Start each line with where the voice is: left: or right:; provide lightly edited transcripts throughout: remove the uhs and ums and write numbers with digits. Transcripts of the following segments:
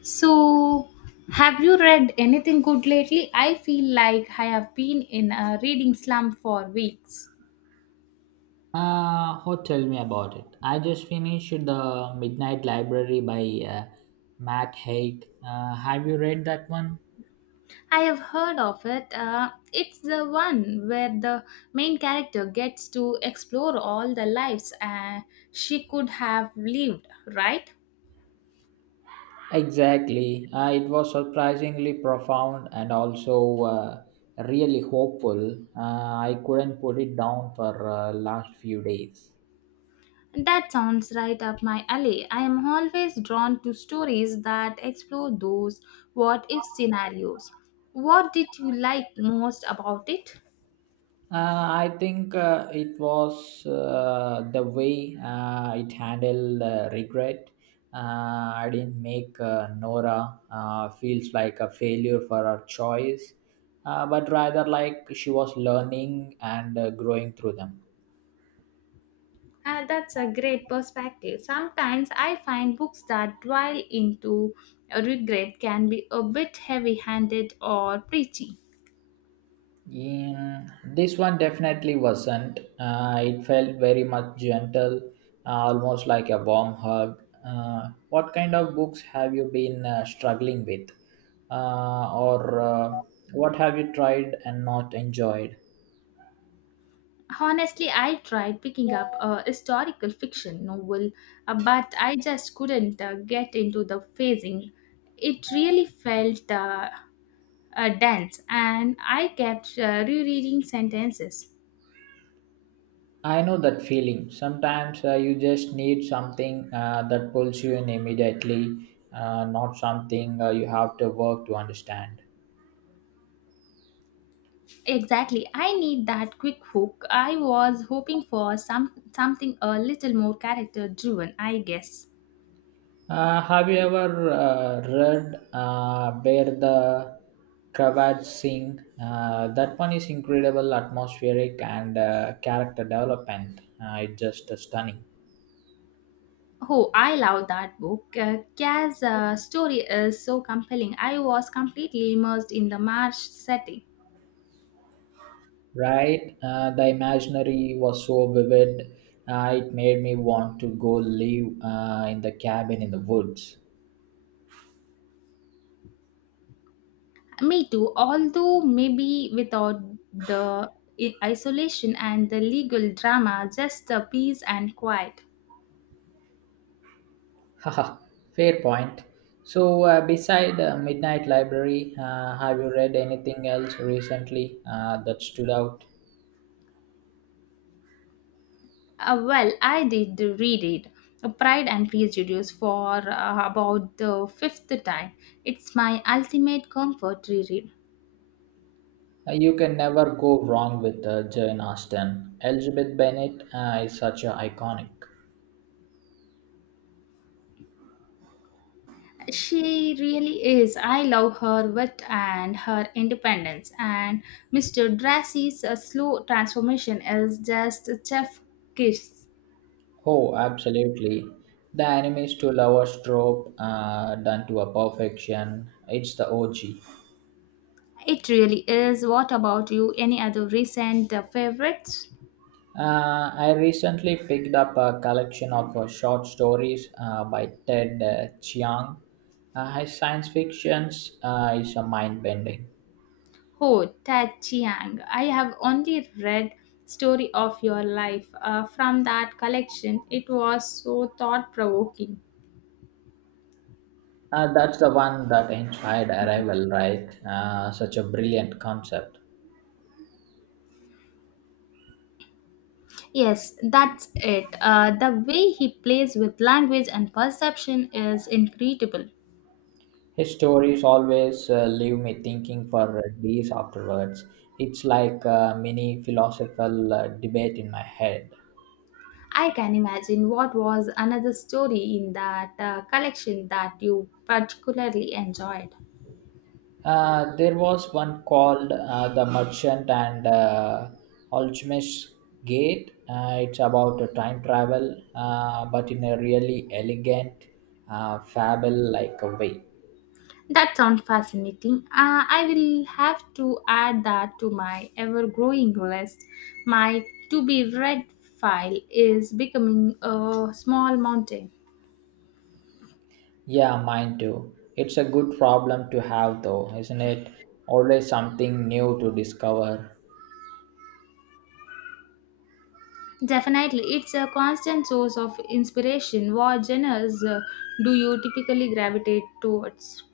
left: So, have you read anything good lately? I feel like I have been in a reading slump for weeks.
right: Oh, tell me about it. I just finished The Midnight Library by Matt Haig. Have you read that one?
left: I have heard of it. It's the one where the main character gets to explore all the lives she could have lived, right?
right: Exactly. It was surprisingly profound and also really hopeful. I couldn't put it down for last few days.
left: That sounds right up my alley. I am always drawn to stories that explore those what if scenarios. What did you like most about it?
right: I think it was the way it handled regret. I didn't make Nora feels like a failure for her choice, but rather like she was learning and growing through them.
left: That's a great perspective. Sometimes I find books that dwell into regret can be a bit heavy handed or preachy.
right: Yeah, this one definitely wasn't. It felt very much gentle, almost like a warm hug. What kind of books have you been struggling with? Or what have you tried and not enjoyed?
left: Honestly, I tried picking up a historical fiction novel, but I just couldn't get into the phasing. It really felt dense, and I kept rereading sentences.
right: I know that feeling. Sometimes you just need something that pulls you in immediately, not something you have to work to understand.
left: Exactly. I need that quick hook. I was hoping for something a little more character driven, I guess.
right: Have you ever read Where the Cravats Sing? That one is incredible, atmospheric, and character development. It's just stunning.
left: Oh, I love that book. Kya's story is so compelling. I was completely immersed in the marsh setting.
right: Right? The imaginary was so vivid, it made me want to go live in the cabin in the woods.
left: Me too, although maybe without the isolation and the legal drama, just the peace and quiet.
right: Haha, fair point. So, beside Midnight Library, have you read anything else recently that stood out?
left: Well, I did read it, Pride and Prejudice, for about the fifth time. It's my ultimate comfort reread.
right: You can never go wrong with Jane Austen. Elizabeth Bennet is such a iconic.
left: She really is. I love her wit and her independence, and Mr. Darcy's slow transformation is just a chef kiss.
right: Oh, absolutely. The enemies to lovers trope done to a perfection. It's the OG.
left: It really is. What about you? Any other recent favorites?
right: I recently picked up a collection of short stories by Ted Chiang. His science fictions is a mind bending.
left: Oh, Ted Chiang, I have only read Story of Your Life. From that collection, it was so thought provoking.
right: That's the one that inspired Arrival, right? Such a brilliant concept.
left: Yes, that's it. The way he plays with language and perception is incredible.
right: His stories always leave me thinking for days afterwards. It's like a mini philosophical debate in my head.
left: I can imagine what was another story in that collection that you particularly enjoyed.
right: There was one called The Merchant and Alchemist's Gate. It's about a time travel, but in a really elegant, fable like a way.
left: That sounds fascinating. I will have to add that to my ever growing list. My to be read file is becoming a small mountain.
right: Yeah, mine too. It's a good problem to have, though, isn't it? Always something new to discover.
left: Definitely, it's a constant source of inspiration. What genres do you typically gravitate towards?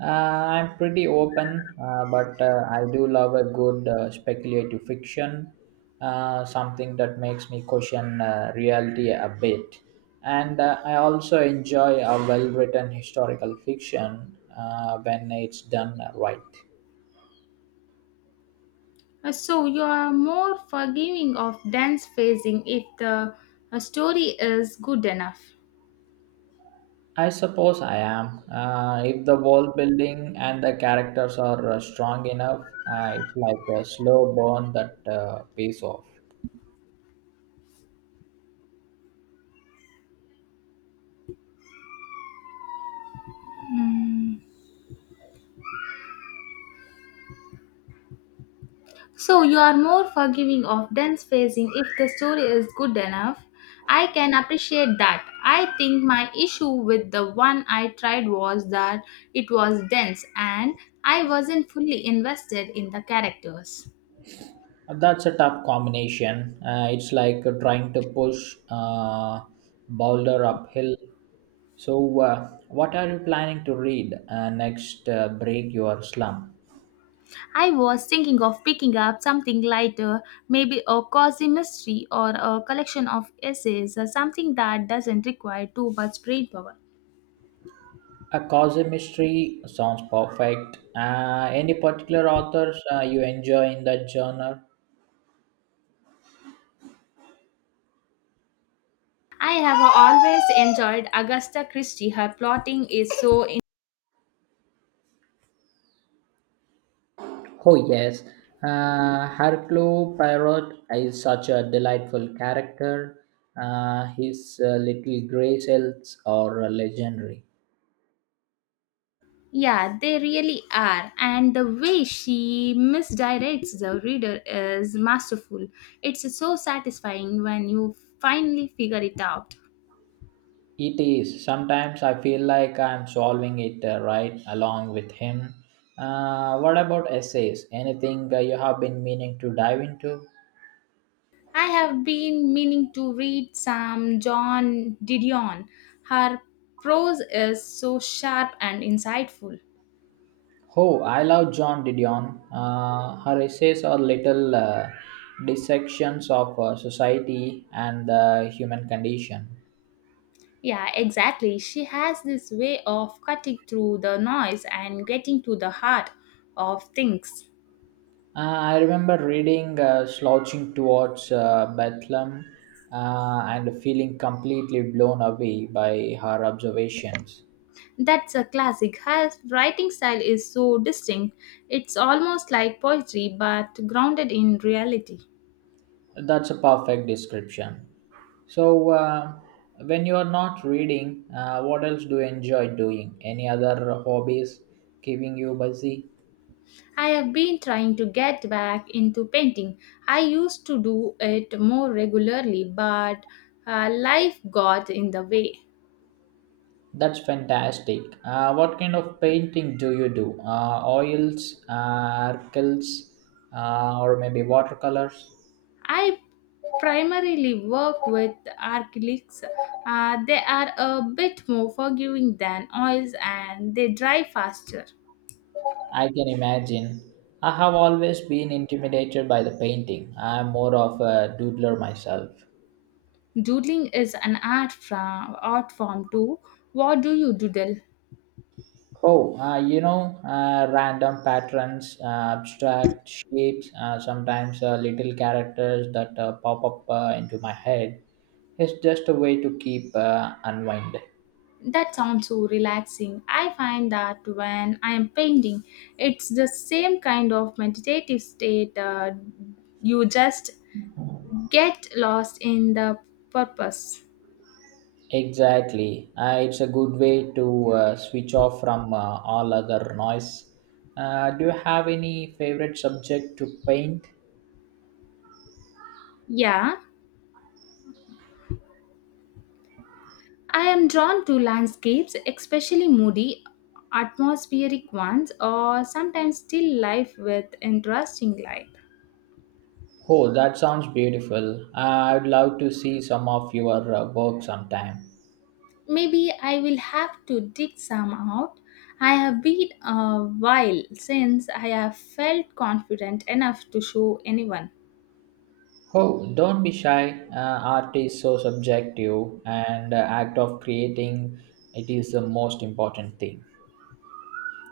right: I'm pretty open, but I do love a good speculative fiction, something that makes me question reality a bit. And I also enjoy a well written historical fiction when it's done right.
left: So, you are more forgiving of dense phrasing if the story is good enough.
right: I suppose I am. If the world building and the characters are strong enough, it's like a slow burn that pays off.
left: So you are more forgiving of dense pacing if the story is good enough. I can appreciate that. I think my issue with the one I tried was that it was dense and I wasn't fully invested in the characters.
right: That's a tough combination. It's like trying to push boulder uphill. So, what are you planning to read next? Break your slump.
left: I was thinking of picking up something lighter, maybe a cozy mystery or a collection of essays, or something that doesn't require too much brain power.
right: A cozy mystery sounds perfect. Any particular authors you enjoy in that genre?
left: I have always enjoyed Agatha Christie. Her plotting is so.
right: Oh yes, Hercule Poirot is such a delightful character. His little gray cells are legendary.
left: Yeah, they really are. And the way she misdirects the reader is masterful. It's so satisfying when you finally figure it out.
right: It is. Sometimes I feel like I'm solving it right along with him. What about essays? Anything you have been meaning to dive into?
left: I have been meaning to read some John Didion. Her prose is so sharp and insightful.
right: Oh, I love John Didion. Her essays are little dissections of society and the human condition.
left: Yeah, exactly. She has this way of cutting through the noise and getting to the heart of things.
right: I remember reading Slouching Towards Bethlehem and feeling completely blown away by her observations.
left: That's a classic. Her writing style is so distinct. It's almost like poetry but grounded in reality.
right: That's a perfect description. So, when you are not reading, what else do you enjoy doing? Any other hobbies keeping you busy?
left: I have been trying to get back into painting. I used to do it more regularly, but life got in the way.
right: That's fantastic. What kind of painting do you do? Oils, acrylics, or maybe watercolors?
left: I primarily work with acrylics. They are a bit more forgiving than oils and they dry faster.
right: I can imagine. I have always been intimidated by the painting. I'm more of a doodler myself.
left: Doodling is an art, art form too. What do you doodle?
right: Oh, you know, random patterns, abstract shapes, sometimes little characters that pop up into my head. It's just a way to keep unwind.
left: That sounds so relaxing. I find that when I am painting, it's the same kind of meditative state. You just get lost in the purpose.
right: Exactly. It's a good way to switch off from all other noise. Do you have any favorite subject to paint?
left: Yeah, I am drawn to landscapes, especially moody, atmospheric ones, or sometimes still life with interesting light.
right: Oh, that sounds beautiful. I'd love to see some of your work sometime.
left: Maybe I will have to dig some out. I have been a while since I have felt confident enough to show anyone.
right: Oh, don't be shy. Art is so subjective, and the act of creating it is the most important thing.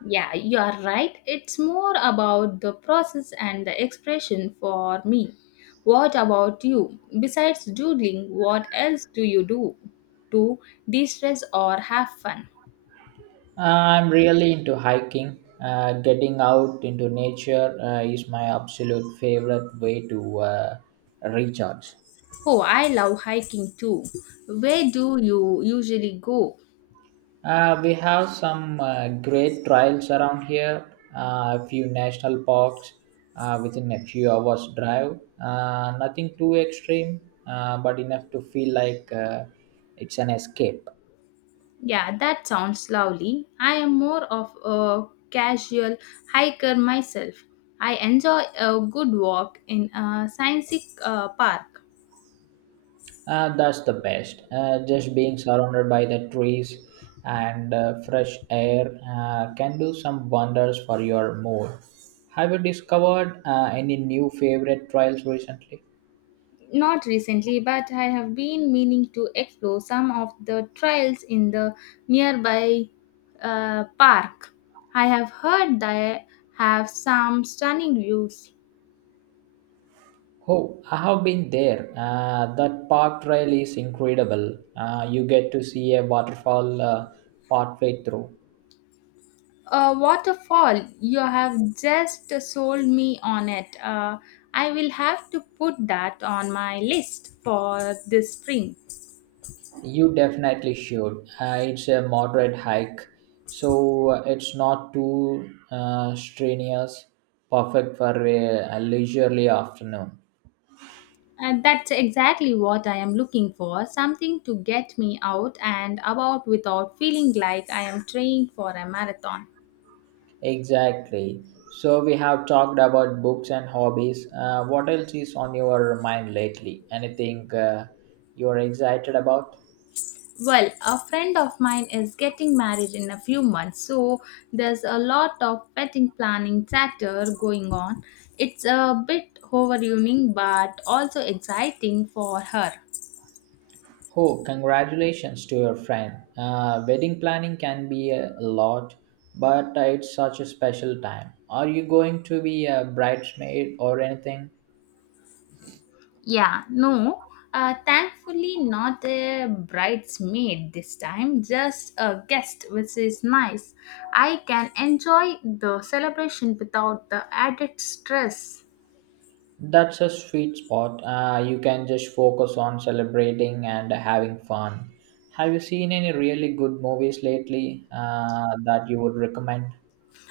left: Yeah, you are right. It's more about the process and the expression for me. What about you? Besides doodling, what else do you do to de stress or have fun?
right: I'm really into hiking. Getting out into nature is my absolute favorite way to recharge.
left: Oh, I love hiking too. Where do you usually go?
right: We have some great trails around here, a few national parks within a few hours' drive. Nothing too extreme, but enough to feel like it's an escape.
left: Yeah, that sounds lovely. I am more of a casual hiker myself. I enjoy a good walk in a scenic park.
right: That's the best. Just being surrounded by the trees and fresh air can do some wonders for your mood. Have you discovered any new favorite trails recently?
left: Not recently, but I have been meaning to explore some of the trails in the nearby park. I have heard they have some stunning views.
right: Oh, I have been there. That park trail is incredible. You get to see a waterfall partway through.
left: A waterfall, you have just sold me on it. I will have to put that on my list for this spring.
right: You definitely should. It's a moderate hike, so it's not too strenuous. Perfect for a leisurely afternoon.
left: And that's exactly what I am looking for something to get me out and about without feeling like I am training for a marathon.
right: Exactly. So we have talked about books and hobbies. What else is on your mind lately? Anything you're excited about?
left: Well, a friend of mine is getting married in a few months, so there's a lot of wedding planning chatter going on. It's a bit overwhelming but also exciting for her.
right: Oh, congratulations to your friend. Wedding planning can be a lot, but it's such a special time. Are you going to be a bridesmaid or anything?
left: Yeah, no, thankfully not a bridesmaid this time, just a guest, which is nice. I can enjoy the celebration without the added stress.
right: That's a sweet spot. You can just focus on celebrating and having fun. Have you seen any really good movies lately that you would recommend?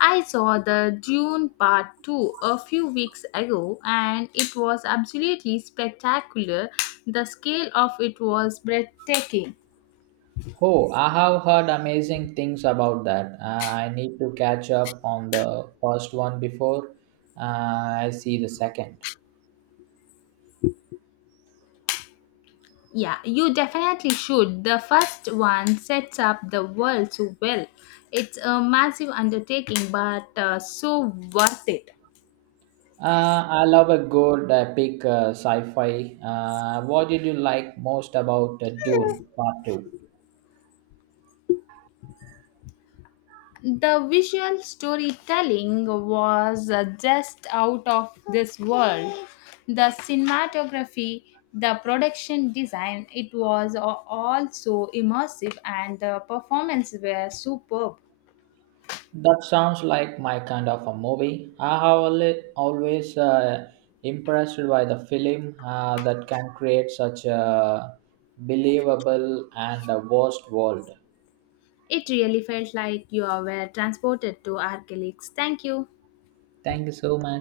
left: I saw the Dune Part 2 a few weeks ago and it was absolutely spectacular. The scale of it was breathtaking.
right: Oh, I have heard amazing things about that. I need to catch up on the first one before I see the second.
left: Yeah, you definitely should. The first one sets up the world so well. It's a massive undertaking but so worth it.
right: I love a good epic sci-fi. What did you like most about Dune Part Two?
left: The visual storytelling was just out of this world. The cinematography, the production design, it was all so immersive and the performances were superb.
right: That sounds like my kind of a movie. I have always impressed by the film that can create such a believable and a vast world.
left: It really felt like you were transported to Archelix. Thank you.
right: Thank you so much.